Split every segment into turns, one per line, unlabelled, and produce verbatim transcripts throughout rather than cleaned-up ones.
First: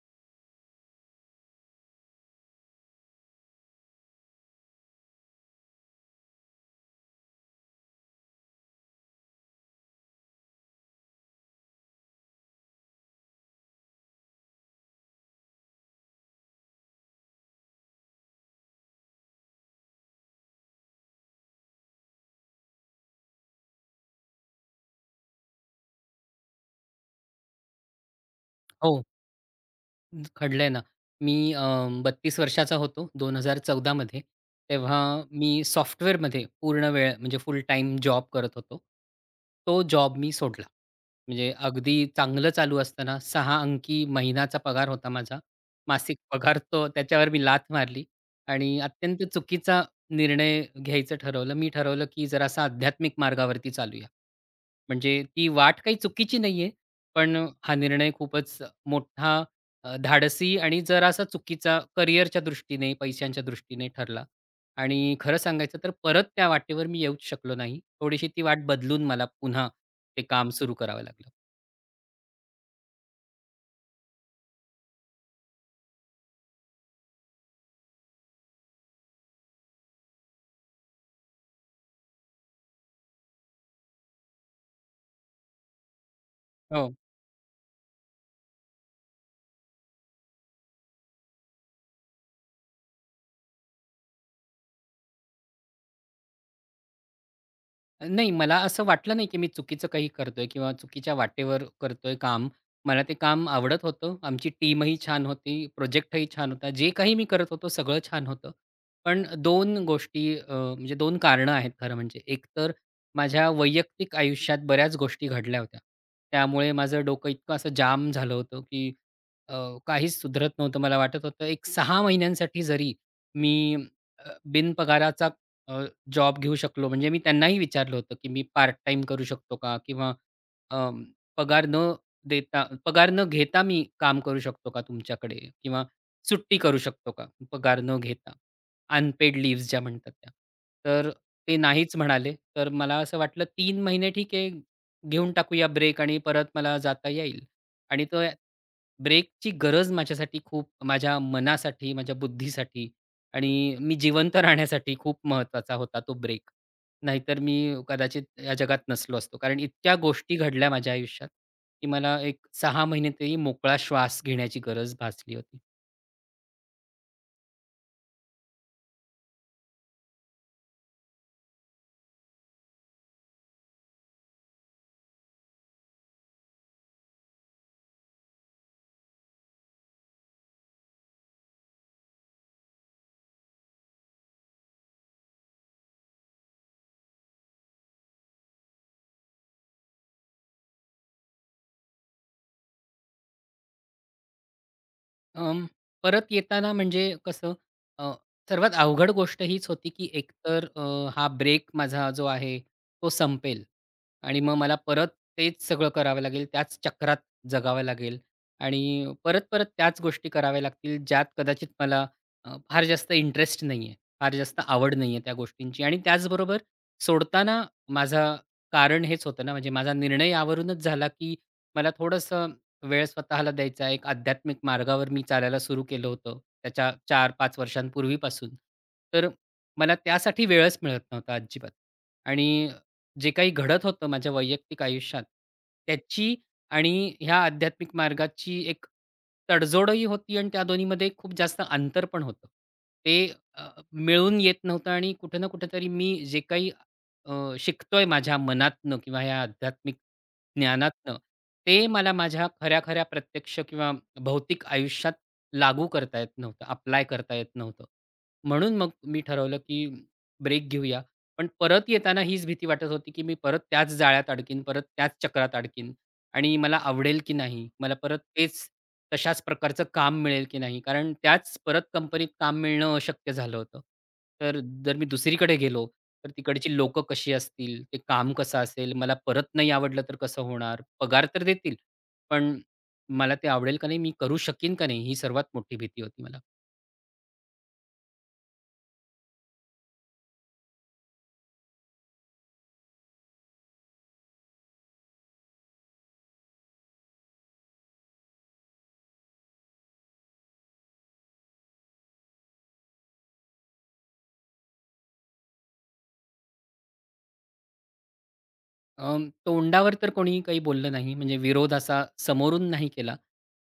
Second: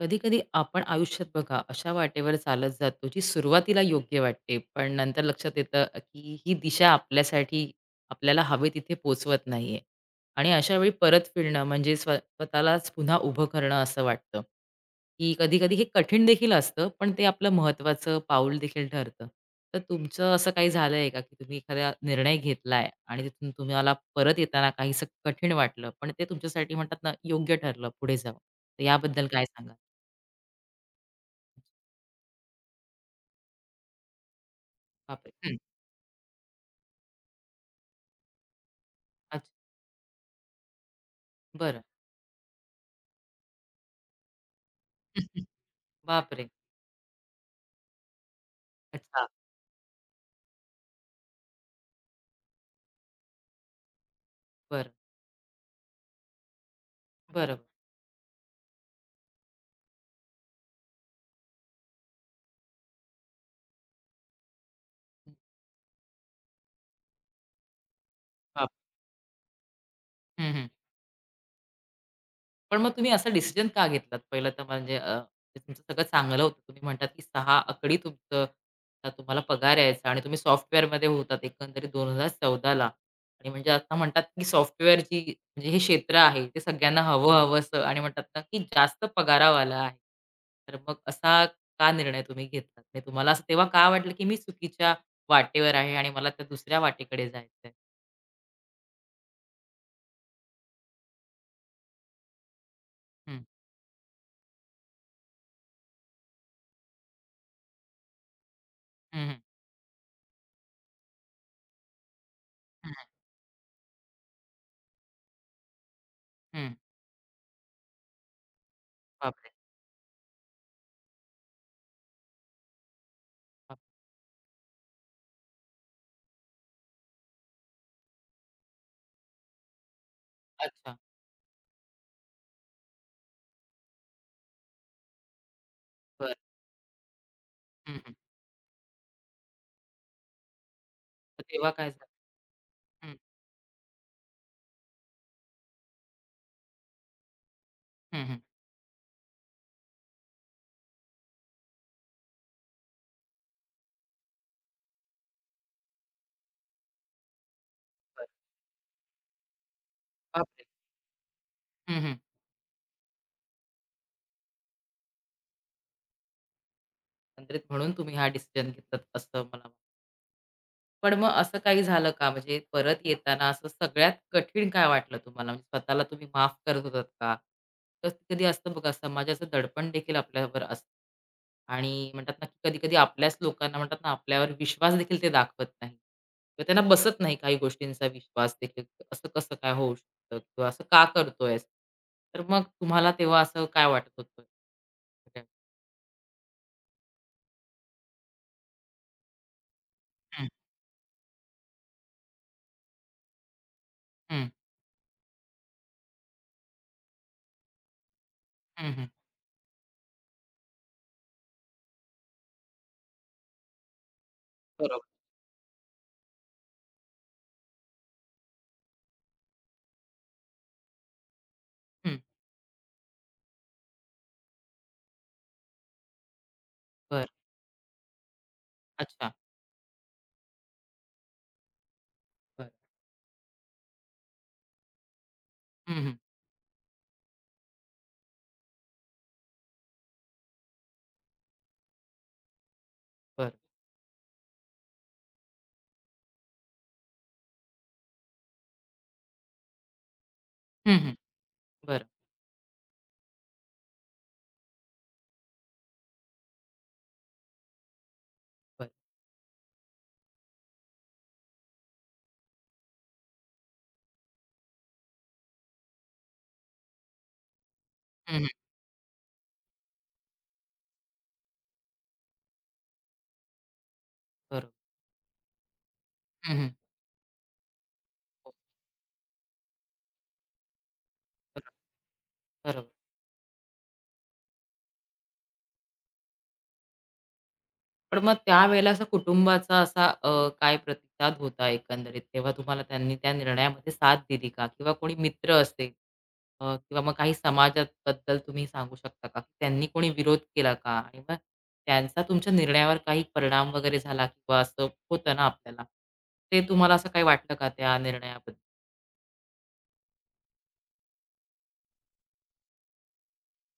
कधी-कधी आपण आयुष्यात बघा अशा वाटेवर चालत जातो, जी सुरुवातीला योग्य वाटते, पण नंतर लक्षात येतं की ही दिशा आपल्यासाठी आपल्याला हवे तिथे पोहोचवत नाहीये. आणि अशा वेळी परत फिरणं म्हणजे स्व स्वतःलाच पुन्हा उभं करणं असं वाटतं, की कधी-कधी हे कठीण देखील असतं, पण ते आपलं महत्त्वाचं पाऊल देखील ठरतं. तर तुमचं असं काही झालंय का, की तुम्ही एखादा निर्णय घेतलाय आणि तिथून तुम्हाला परत येताना काहीसं कठीण वाटलं, पण ते तुमच्यासाठी म्हणतात ना, योग्य ठरलं पुढे जाऊन? तर
हो,
याबद्दल काय सांगाल?
घडलंय ना. मी अ, बत्तीस वर्षाचा होतो दोन हजार चौदा मध्ये. तेव्हा
बापरे! हं.
मी सॉफ्टवेअरमध्ये पूर्ण वेळ म्हणजे फुल टाईम जॉब करत होतो.
अच्छा.
तो जॉब मी सोडला. म्हणजे
बरं.
अगदी चांगलं चालू असताना सहा अंकी महिन्याचा पगार होता माझा. मासिक
बापरे!
पगार तो त्याच्यावर मी लाथ मारली आणि अत्यंत
अच्छा.
चुकीचा निर्णय घ्यायचं ठरवलं. मी ठरवलं, की जरासा आध्यात्मिक मार्गावरती चालूया.
बरं.
म्हणजे ती वाट काही चुकीची नाहीये, पण
बरोबर.
हा निर्णय खूपच मोठा, अ, धाडसी आणि जरासा चुकीचा करिअरच्या दृष्टीने, पैशांच्या दृष्टीने ठरला आणि खरं सांगायचं तर परत त्या वाटेवर मी येऊच शकलो नाही. थोडीशी ती वाट
बाप
बदलून मला पुन्हा ते काम
हं, हं.
सुरू करावं लागलं.
पण मग तुम्ही असा डिसिजन का घेतलात? पहिलं तर म्हणजे अ, ते तुमचं सगळं चांगलं होतं. तुम्ही म्हणतात की सहा आकडी तुमचं अ, तुम्हाला पगार यायचा आणि तुम्ही सॉफ्टवेअरमध्ये होतात एकंदरीत दोन हजार चौदाला आणि म्हणजे आता म्हणतात की सॉफ्टवेअरची म्हणजे हे क्षेत्र आहे, ते
हो.
सगळ्यांना हवं हवंसं आणि म्हणतात ना की जास्त पगारावाला आहे. तर मग असा का निर्णय तुम्ही घेतलात? म्हणजे तुम्हाला असं तेव्हा का वाटलं की मी चुकीच्या वाटेवर आहे आणि मला त्या दुसऱ्या वाटेकडे जायचंय?
नाही, मला असं वाटलं नाही, की मी चुकीचं काही करतोय किंवा चुकीच्या वाटेवर करतोय काम. मला ते
हं.
काम आवडत होतं. आमची टीमही छान होती, प्रोजेक्टही छान होता. जे काही मी करत होतो सगळं छान होतं. पण
हं, हं.
दोन गोष्टी, अ, म्हणजे दोन कारणं आहेत खरं म्हणजे. एक तर
हं,
माझ्या वैयक्तिक आयुष्यात बऱ्याच गोष्टी घडल्या होत्या. त्यामुळे माझं डोकं इतकं असं जाम झालं होतं, की
बापरे!
अ, काहीच सुधरत नव्हतं. मला वाटत होतं एक सहा महिन्यांसाठी जरी मी
बापरे!
अ, बिनपगाराचा जॉब घेऊ शकलो म्हणजे मी त्यांनाही विचारलं होतं, की "मी पार्ट टाईम करू शकतो का? किंवा
अच्छा.
अं, पगार न देता पगार न घेता मी काम करू शकतो का तुमच्याकडे? किंवा
बरं.
सुट्टी करू शकतो का पगार न घेता?" अनपेड लीव्हज ज्या म्हणतात त्या. तर
तर
ते
तेव्हा काय
नाहीच
झालं?
म्हणाले. तर मला
हं,
असं वाटलं तीन महिने ठीक आहे, घेऊन टाकूया ब्रेक आणि परत मला जाता येईल. आणि तो
हं, हं.
ब्रेकची गरज माझ्यासाठी खूप माझ्या मनासाठी, माझ्या बुद्धीसाठी आणि मी जिवंत राहण्यासाठी खूप महत्त्वाचा होता तो ब्रेक. नाहीतर मी कदाचित
बरं.
या जगात नसलो असतो. कारण इतक्या गोष्टी
बापरे!
घडल्या माझ्या आयुष्यात, की
हं, हं.
मला एक सहा महिने तरी मोकळा श्वास घेण्याची गरज भासली होती.
एकंदरीत म्हणून तुम्ही हा डिसिजन घेतलात असं मला पण मग असं काही झालं का? म्हणजे परत येताना असं सगळ्यात कठीण काय वाटलं तुम्हाला? म्हणजे स्वतःला तुम्ही माफ करत होतात का? कधी-कधी असतं बघा समाजाचं दडपण देखील आपल्यावर असतं. आणि म्हणतात ना, की कधी-कधी आपल्याच लोकांना म्हणतात ना, आपल्यावर विश्वास देखील ते दाखवत नाही. किंवा त्यांना बसत नाही काही गोष्टींचा विश्वास देखील. असं कसं काय होऊ शकतं? किंवा असं का करतोयस? तर मग तुम्हाला तेव्हा असं काय वाटत होतं?
अं, परत येताना म्हणजे कसं, अ, सर्वात अवघड गोष्ट हीच होती, की
हं,
एकतर अ, हा ब्रेक माझा जो आहे तो संपेल आणि
हं,
मग मला परत तेच सगळं करावं लागेल, त्याच चक्रात जगावं लागेल
हं,
आणि
हं.
परत-परत त्याच गोष्टी कराव्या लागतील, ज्यात कदाचित मला अ, फार जास्त इंटरेस्ट नाही आहे, फार जास्त आवड नाही
बरोबर.
आहे त्या गोष्टींची आणि त्याचबरोबर सोडताना माझं कारण हेच होतं ना, म्हणजे माझा निर्णय यावरूनच झाला, की मला
हं,
थोडंसं वेळ स्वतःला द्यायचा. एक आध्यात्मिक मार्गावर मी चालायला सुरू केलं होतं त्याच्या
बरं.
चार-पाच वर्षांपूर्वीपासून. तर
अच्छा.
मला त्यासाठी वेळच मिळत नव्हता अजिबात. आणि
बरं.
जे काही घडत होतं माझ्या वैयक्तिक आयुष्यात
हं, हं.
त्याची आणि ह्या आध्यात्मिक मार्गाची एक तडजोडही होती आणि त्या दोन्हीमध्ये खूप जास्त अंतर पण होतं. ते
बरं.
अ, मिळून येत नव्हतं आणि कुठे ना कुठेतरी मी जे काही अ, शिकतोय माझ्या मनातनं किंवा ह्या आध्यात्मिक
हं, हं.
ज्ञानातनं, ते
बरं,
मला माझ्या खऱ्या-खऱ्या प्रत्यक्ष किंवा भौतिक आयुष्यात लागू करता येत नव्हतं, अप्लाय करता येत नव्हतं. म्हणून
बरं.
मग मी ठरवलं, की ब्रेक घेऊया. पण परत येताना हीच भीती वाटत होती, की मी परत त्याच जाळ्यात अडकीन, परत त्याच चक्रात अडकीन आणि मला आवडेल की नाही? मला परत
हं, हं.
तेच तशाच प्रकारचं काम मिळेल की नाही? कारण त्याच परत कंपनीत काम मिळणं अशक्य झालं होतं. तर
बरोबर.
जर मी दुसरीकडे गेलो तर
हं, हं.
तिकडची लोकं कशी असतील, ते काम
हो,
कसं असेल, मला परत नाही आवडलं तर कसं होणार? पगार तर
बरो
देतील, पण
बरोबर.
मला ते आवडेल का नाही? मी करू शकीन का नाही? ही सर्वात मोठी भीती होती मला.
पण मग त्यावेळेला असा कुटुंबाचा असा अ, काय प्रतिसाद होता एकंदरीत? तेव्हा तुम्हाला त्यांनी त्या निर्णयामध्ये साथ दिली का? किंवा कोणी मित्र असेल अ, किंवा मग काही समाजाबद्दल तुम्ही सांगू शकता का? त्यांनी कोणी विरोध केला का? आणि मग त्यांचा तुमच्या निर्णयावर काही परिणाम वगैरे झाला किंवा असं होतं ना आपल्याला, ते तुम्हाला असं काही वाटलं का त्या निर्णयाबद्दल?
अं, तोंडावर तर कोणी काही बोललं नाही म्हणजे विरोध असा समोरून नाही केला.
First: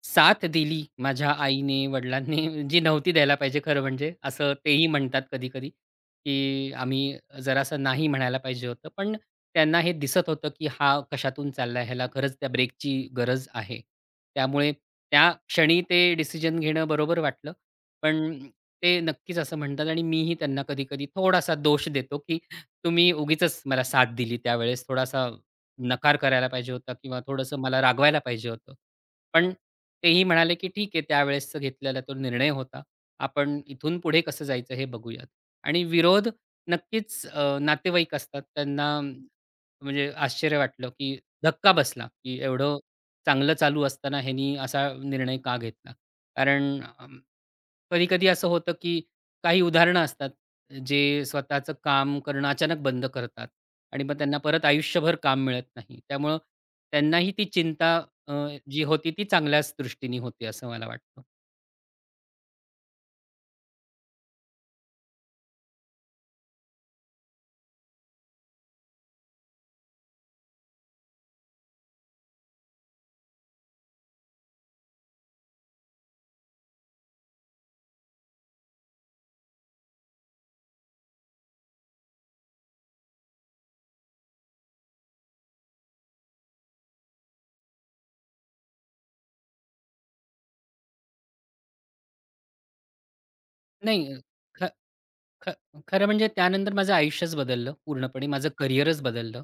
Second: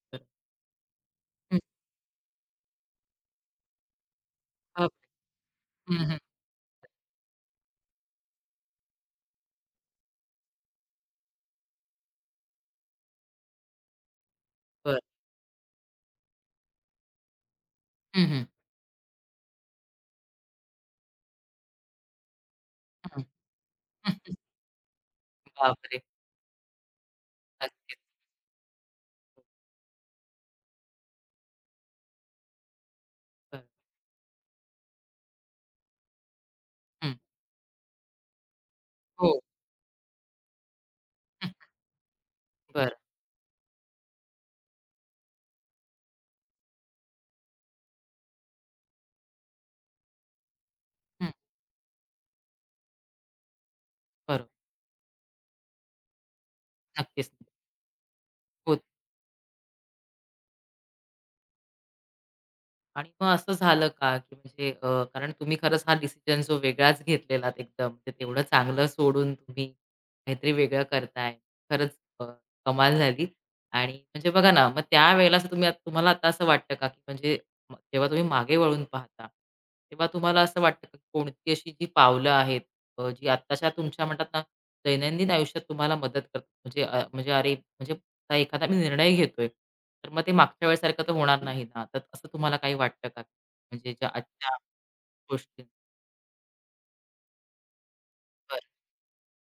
साथ दिली माझ्या
हं.
आईने, वडिलांनी जी नव्हती द्यायला पाहिजे खरं म्हणजे. असं तेही
बापरे!
म्हणतात कधी-कधी,
हं, हं.
की आम्ही जरासं नाही म्हणायला पाहिजे होतं. पण त्यांना हे दिसत होतं, की हा कशातून चाललाय, ह्याला खरंच त्या ब्रेकची गरज आहे. त्यामुळे
बरं.
त्या क्षणी ते डिसिजन घेणं बरोबर वाटलं.
हं,
पण
हं.
ते नक्कीच असं म्हणतात आणि मीही त्यांना कधी-कधी थोडासा दोष देतो, तुम्ही
हं.
उगीचच मला साथ दिली त्यावेळेस. थोडासा
बापरे!
नकार करायला पाहिजे होता किंवा थोडंसं मला
नक्कीच.
रागवायला पाहिजे होतं. पण तेही म्हणाले, की "ठीक आहे, त्यावेळेसचा घेतलेला तो निर्णय होता. आपण
बरं.
इथून पुढे कसं जायचं हे बघूयात." आणि विरोध
हं.
नक्कीच, अ, नातेवाईक असतात. त्यांना
हो.
म्हणजे आश्चर्य वाटलं, की
हं.
धक्का बसला, की एवढं
बरं.
चांगलं चालू असताना ह्यानी असा निर्णय का घेतला? कारण अ, कधी-कधी असं होतं, की काही उदाहरणं असतात, जे
हं.
स्वतःचं काम करणं अचानक बंद करतात आणि मग त्यांना
बरोबर.
परत आयुष्यभर काम मिळत नाही. त्यामुळं
नक्कीच.
त्यांनाही ती चिंता अ,
होत
जी होती ती चांगल्याच दृष्टीने होती असं मला वाटतं.
आणि मग असं झालं का, की म्हणजे अ, कारण तुम्ही खरंच हा डिसिजन जो वेगळाच घेतलेलात एकदम, ते तेवढं चांगलं सोडून तुम्ही काहीतरी वेगळं करताय. खरंच अ, कमाल झाली आणि म्हणजे बघा ना, मग त्यावेळेला असं तुम्ही तुम्हाला आता असं वाटतं का, की म्हणजे म जेव्हा तुम्ही मागे वळून पाहता, तेव्हा तुम्हाला असं वाटतं का, कोणती अशी जी पावलं आहेत अ, जी आत्ताच्या तुमच्या म्हणतात ना, दैनंदिन आयुष्यात तुम्हाला मदत करतात? म्हणजे अ, म्हणजे अरे, म्हणजे आता एखादा मी निर्णय घेतोय, तर मग ते मागच्या वेळेसारखं तर होणार नाही ना. तर असं तुम्हाला काही वाटतं का? म्हणजे ज्या
नाही,
आजच्या
ख ख
गोष्टी
खरं म्हणजे त्यानंतर माझं आयुष्यच बदललं पूर्णपणे. माझं
बरं.
करिअरच बदललं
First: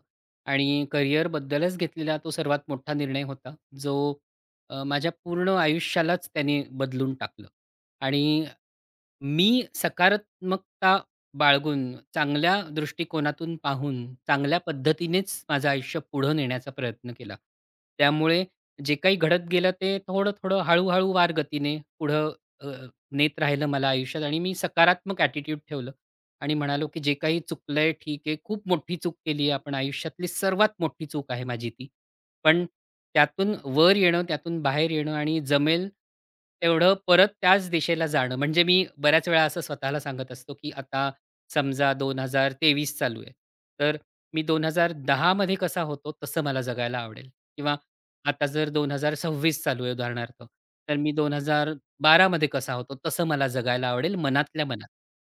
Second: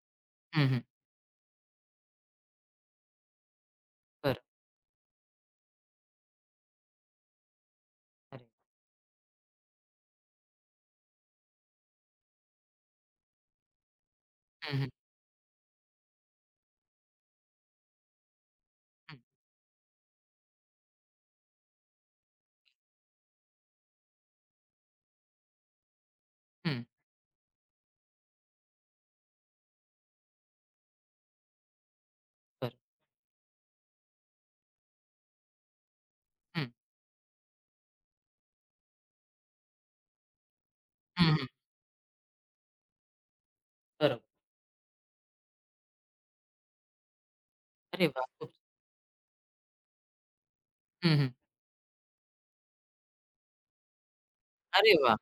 हं,
आणि
हं.
करिअरबद्दलच घेतलेला तो सर्वात मोठा निर्णय होता, जो
बरं.
अ, माझ्या पूर्ण आयुष्यालाच त्याने बदलून टाकलं
अरे
आणि
वाह!
मी सकारात्मकता बाळगून, चांगल्या दृष्टिकोनातून पाहून, चांगल्या
हं, हं.
पद्धतीनेच माझं आयुष्य पुढं नेण्याचा प्रयत्न केला. त्यामुळे जे काही
हं,
घडत गेलं ते थोडं-थोडं, हळू-हळू वार गतीने पुढं अ, नेत राहिलं मला आयुष्यात आणि मी सकारात्मक ॲटिट्यूड ठेवलं आणि
हं.
म्हणालो, की जे काही चुकलंय ठीक आहे. खूप मोठी चूक केली आहे आपण आयुष्यातली सर्वात मोठी चूक आहे माझी ती. पण
बरं.
त्यातून वर येणं, त्यातून बाहेर येणं आणि जमेल
हं,
तेवढं परत त्याच दिशेला जाणं. म्हणजे मी बऱ्याच वेळा असं स्वतःला सांगत असतो, की आता
हं, हं.
समजा दोन हजार तेवीस चालू आहे. तर
बरोबर.
मी दोन हजार दहा मध्ये कसा होतो तसं मला जगायला आवडेल किंवा
अरे वाह!
आता
खूप
जर दोन हजार सव्वीस चालू आहे उदाहरणार्थ, तर मी
हं, हं.
दोन हजार बारा मध्ये कसा होतो तसं मला जगायला आवडेल मनातल्या मनात.
अरे वाह!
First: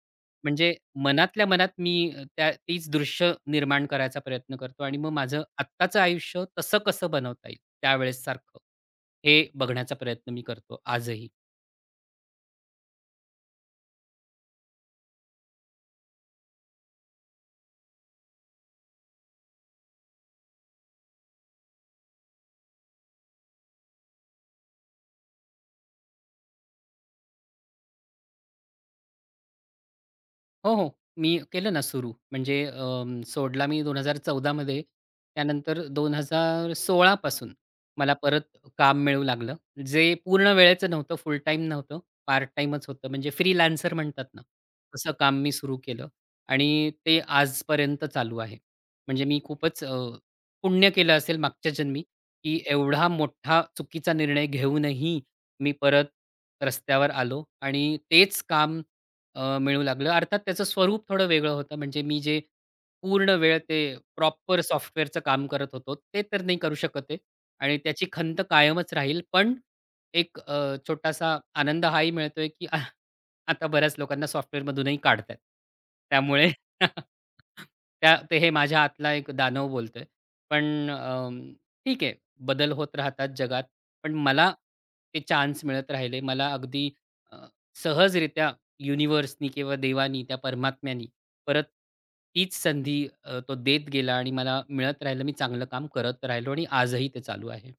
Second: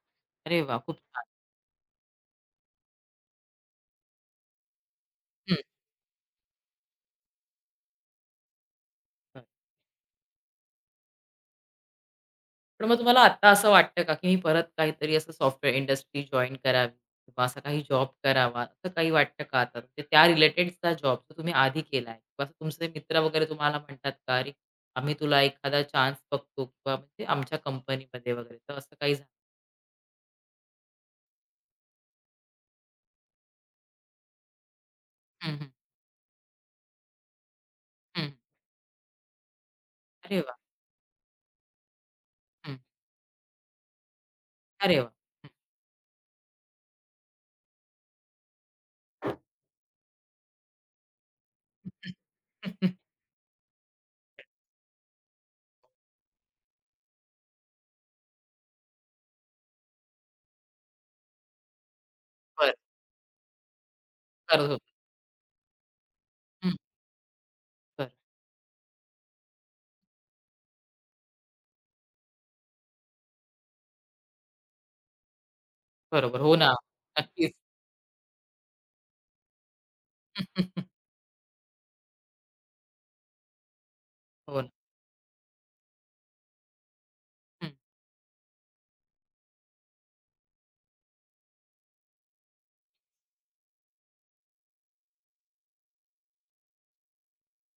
अरे
म्हणजे
वाह! खूप छान.
मनातल्या मनात मी त्या तीच दृश्य निर्माण करायचा प्रयत्न करतो आणि मग माझं
हं.
आत्ताचं आयुष्य तसं कसं बनवता येईल त्यावेळेस सारखं
बरं.
हे बघण्याचा प्रयत्न मी करतो आजही.
पण मग तुम्हाला आता असं वाटतं का, की मी परत काहीतरी असं सॉफ्टवेअर इंडस्ट्री जॉइन करावी किंवा असा काही जॉब करावा, असं काही वाटतं का आता? म्हणजे त्या रिलेटेडचा जॉब जो तुम्ही आधी केलाय किंवा असं तुमचे मित्र वगैरे तुम्हाला म्हणतात का, "अरे, आम्ही तुला एखादा चान्स बघतो किंवा म्हणजे आमच्या कंपनीमध्ये वगैरे." तर असं काही झालं?
हो, हो. मी केलं ना सुरू. म्हणजे अं, सोडला मी दोन हजार चौदा मध्ये.
हं, हं.
त्यानंतर दोन हजार सोळा पासून मला
हं.
परत काम मिळू लागलं. जे
अरे
पूर्ण
वाह!
वेळेचं नव्हतं, फुल टाईम नव्हतं, पार्ट
हं.
टाईमच होतं. म्हणजे फ्रीलान्सर म्हणतात ना,
अरे वाह!
तसं काम
हं.
मी सुरू केलं आणि ते आजपर्यंत चालू आहे. म्हणजे मी खूपच अ, पुण्य केलं असेल मागच्या जन्मी, की एवढा मोठा चुकीचा निर्णय घेऊनही मी परत रस्त्यावर आलो आणि तेच काम अ, मिळू लागलं. अर्थात त्याचं स्वरूप थोडं वेगळं होतं. म्हणजे मी जे
बरं.
पूर्ण वेळ ते प्रॉपर
करत होते.
सॉफ्टवेअरचं काम करत होतो, ते तर नाही
हं.
करू शकत आहे आणि त्याची
बरं.
खंत कायमच राहील. पण एक अ, छोटासा आनंद हाही मिळतोय, की आ- आता बऱ्याच लोकांना सॉफ्टवेअरमधूनही काढतायत.
बरोबर.
त्यामुळे
हो ना. नक्कीच.
त्या ते हे माझ्या आतला एक दानव बोलतोय. पण अं, ठीक आहे, बदल होत राहतात जगात. पण मला
हो
ते चान्स मिळत राहिले. मला अगदी अ,
ना.
सहजरित्या युनिव्हर्सनी किंवा देवानी, त्या परमात्म्यानी परत तीच संधी, अ, तो देत गेला आणि मला मिळत राहिलं. मी चांगलं काम करत राहिलो आणि आजही ते चालू आहे.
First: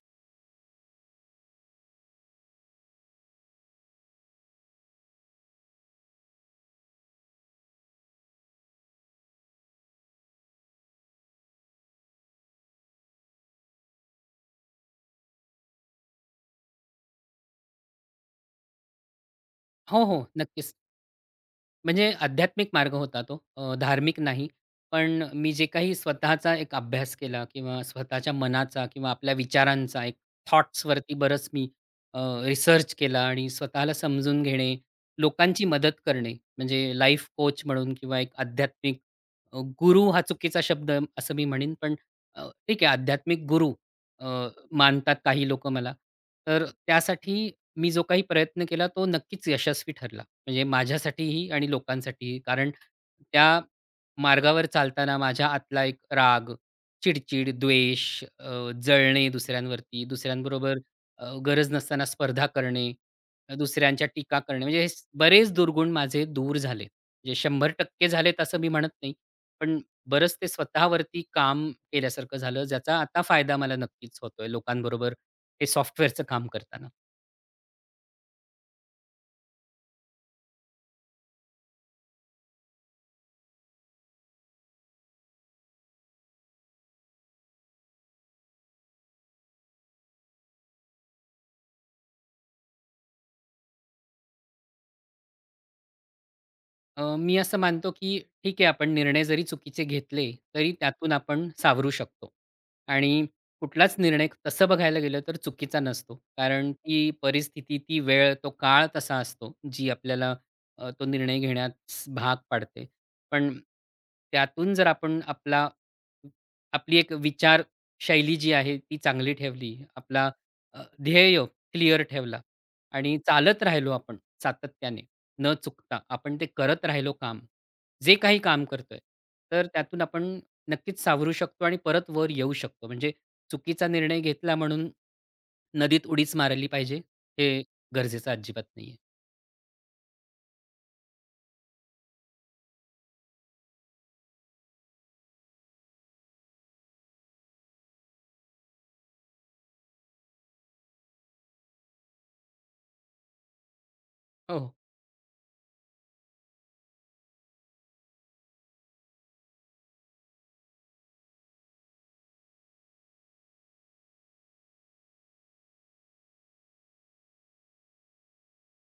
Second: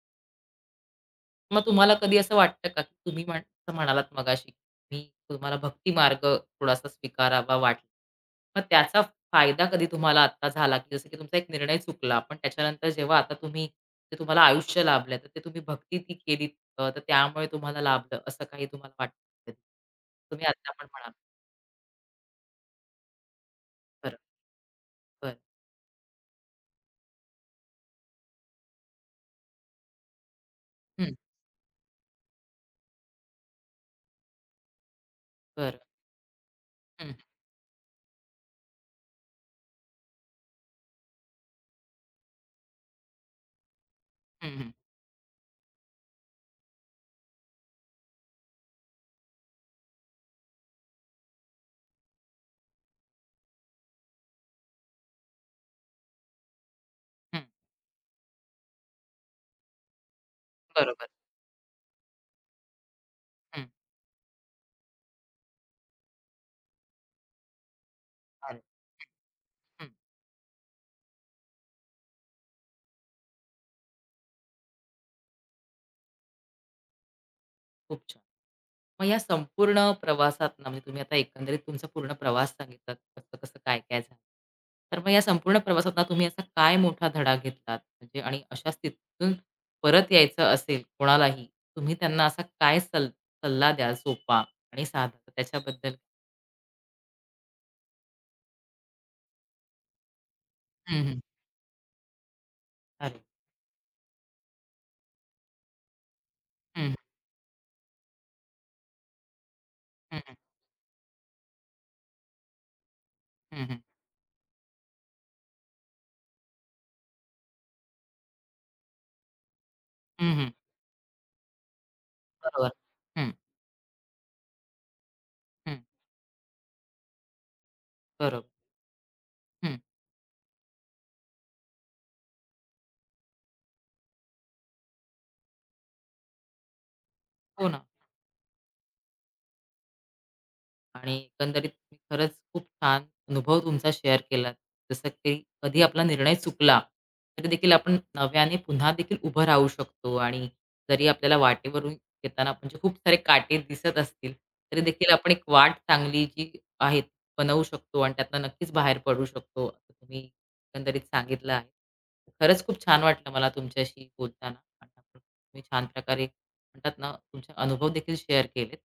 मग तुम्हाला कधी असं वाटतं का, की तुम्ही म्हण असं म्हणालात मगाशी, की तुम्हाला भक्ती मार्ग थोडासा स्वीकारावा वाटला. मग त्याचा फायदा कधी तुम्हाला आत्ता झाला, की जसं की तुमचा एक निर्णय चुकला, पण त्याच्यानंतर जेव्हा आता तुम्ही जे तुम्हाला आयुष्य लाभलं, तर ते तुम्ही भक्ती ती केलीत अ, तर त्यामुळे तुम्हाला लाभलं, असं काही तुम्हाला वाटतं? कधी?
हो, हो.
तुम्ही आत्ता
नक्कीच.
पण म्हणालात.
म्हणजे आध्यात्मिक मार्ग होता तो, अ,
बरं.
धार्मिक नाही. पण
बरं.
मी जे काही स्वतःचा एक अभ्यास केला किंवा स्वतःच्या मनाचा किंवा आपल्या विचारांचा एक थॉट्सवरती
हं.
बरंच मी रिसर्च केला आणि स्वतःला समजून घेणे, लोकांची
बरं.
मदत करणे, म्हणजे
हं.
लाईफ कोच म्हणून किंवा एक आध्यात्मिक अ, गुरु हा चुकीचा शब्द असं मी म्हणेन, पण अ, ठीक आहे आध्यात्मिक गुरु अ,
हं, हं.
मानतात काही लोकं मला. तर त्यासाठी मी जो काही प्रयत्न केला तो नक्कीच यशस्वी ठरला. म्हणजे माझ्यासाठीही आणि लोकांसाठीही. कारण त्या मार्गावर चालताना माझ्या आतला एक राग,
हं.
चिडचिड, द्वेष, अ, जळणे दुसऱ्यांवरती, दुसऱ्यांबरोबर
बरोबर.
अ, गरज नसताना स्पर्धा करणे, अ,
हं.
दुसऱ्यांच्या टीका करणे, म्हणजे हे स- बरेच दुर्गुण माझे दूर झाले. म्हणजे शंभर टक्के झालेत असं
अरे.
मी म्हणत नाही. पण
हं.
बरंच ते स्वतःवरती काम केल्यासारखं झालं, ज्याचा आता फायदा मला नक्कीच होतोय लोकांबरोबर हे सॉफ्टवेअरचं काम करताना.
खूप छान. मग या संपूर्ण प्रवासात ना, म्हणजे तुम्ही आता एकंदरीत तुमचा पूर्ण प्रवास सांगितलात, कसं-कसं, काय-काय झालं. तर मग या संपूर्ण प्रवासात ना, तुम्ही असा काय मोठा धडा घेतलात? म्हणजे आणि अशा स्थितीतून परत यायचं असेल कोणालाही, तुम्ही त्यांना असा काय सल सल्ला द्याल सोपा आणि साधा? तर त्याच्याबद्दल
अ, मी असं मानतो, की ठीक आहे आपण निर्णय जरी चुकीचे घेतले, तरी
हं,
त्यातून
हं.
आपण सावरू शकतो. आणि
चालेल.
कुठलाच निर्णय तसं बघायला गेलं तर चुकीचा नसतो. कारण
हं, हं.
ती परिस्थिती, ती वेळ, तो काळ तसा असतो, जी
हं,
आपल्याला अ, तो निर्णय घेण्यास भाग पाडते. पण
हं.
त्यातून जर आपण आपला आपली एक विचारशैली जी आहे ती चांगली ठेवली, आपला
हं, हं.
अ, ध्येय क्लिअर ठेवला
बरोबर.
आणि
हं,
चालत राहिलो आपण सातत्याने, न
हं.
चुकता आपण ते करत राहिलो काम, जे काही
बरोबर.
काम करतोय, तर
हं.
त्यातून आपण नक्कीच सावरू शकतो आणि परत वर येऊ शकतो. म्हणजे चुकीचा निर्णय घेतला म्हणून नदीत उडीच मारली पाहिजे, हे
हो ना.
गरजेचं अजिबात नाहीये.
आणि एकंदरीत तुम्ही खरंच खूप छान अनुभव तुमचा शेअर केलात. जसं की कधी आपला निर्णय चुकला, तरी देखील आपण नव्याने पुन्हा देखील उभं राहू शकतो आणि जरी आपल्याला वाटेवरून येताना म्हणजे खूप सारे काटे दिसत असतील,
हो, हो.
तरी देखील आपण एक वाट चांगली जी आहे ती बनवू शकतो आणि त्यातनं नक्कीच बाहेर पडू शकतो, असं तुम्ही एकंदरीत सांगितलं आहे. खरंच खूप छान वाटलं मला तुमच्याशी बोलताना आणि आपण तुम्ही छान प्रकारे म्हणतात ना, तुमचे अनुभव देखील शेअर केलेत.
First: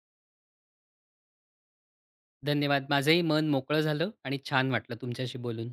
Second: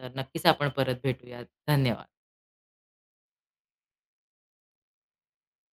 तर नक्कीच आपण परत भेटूयात. धन्यवाद.
धन्यवाद. माझंही मन मोकळं झालं आणि छान वाटलं तुमच्याशी बोलून.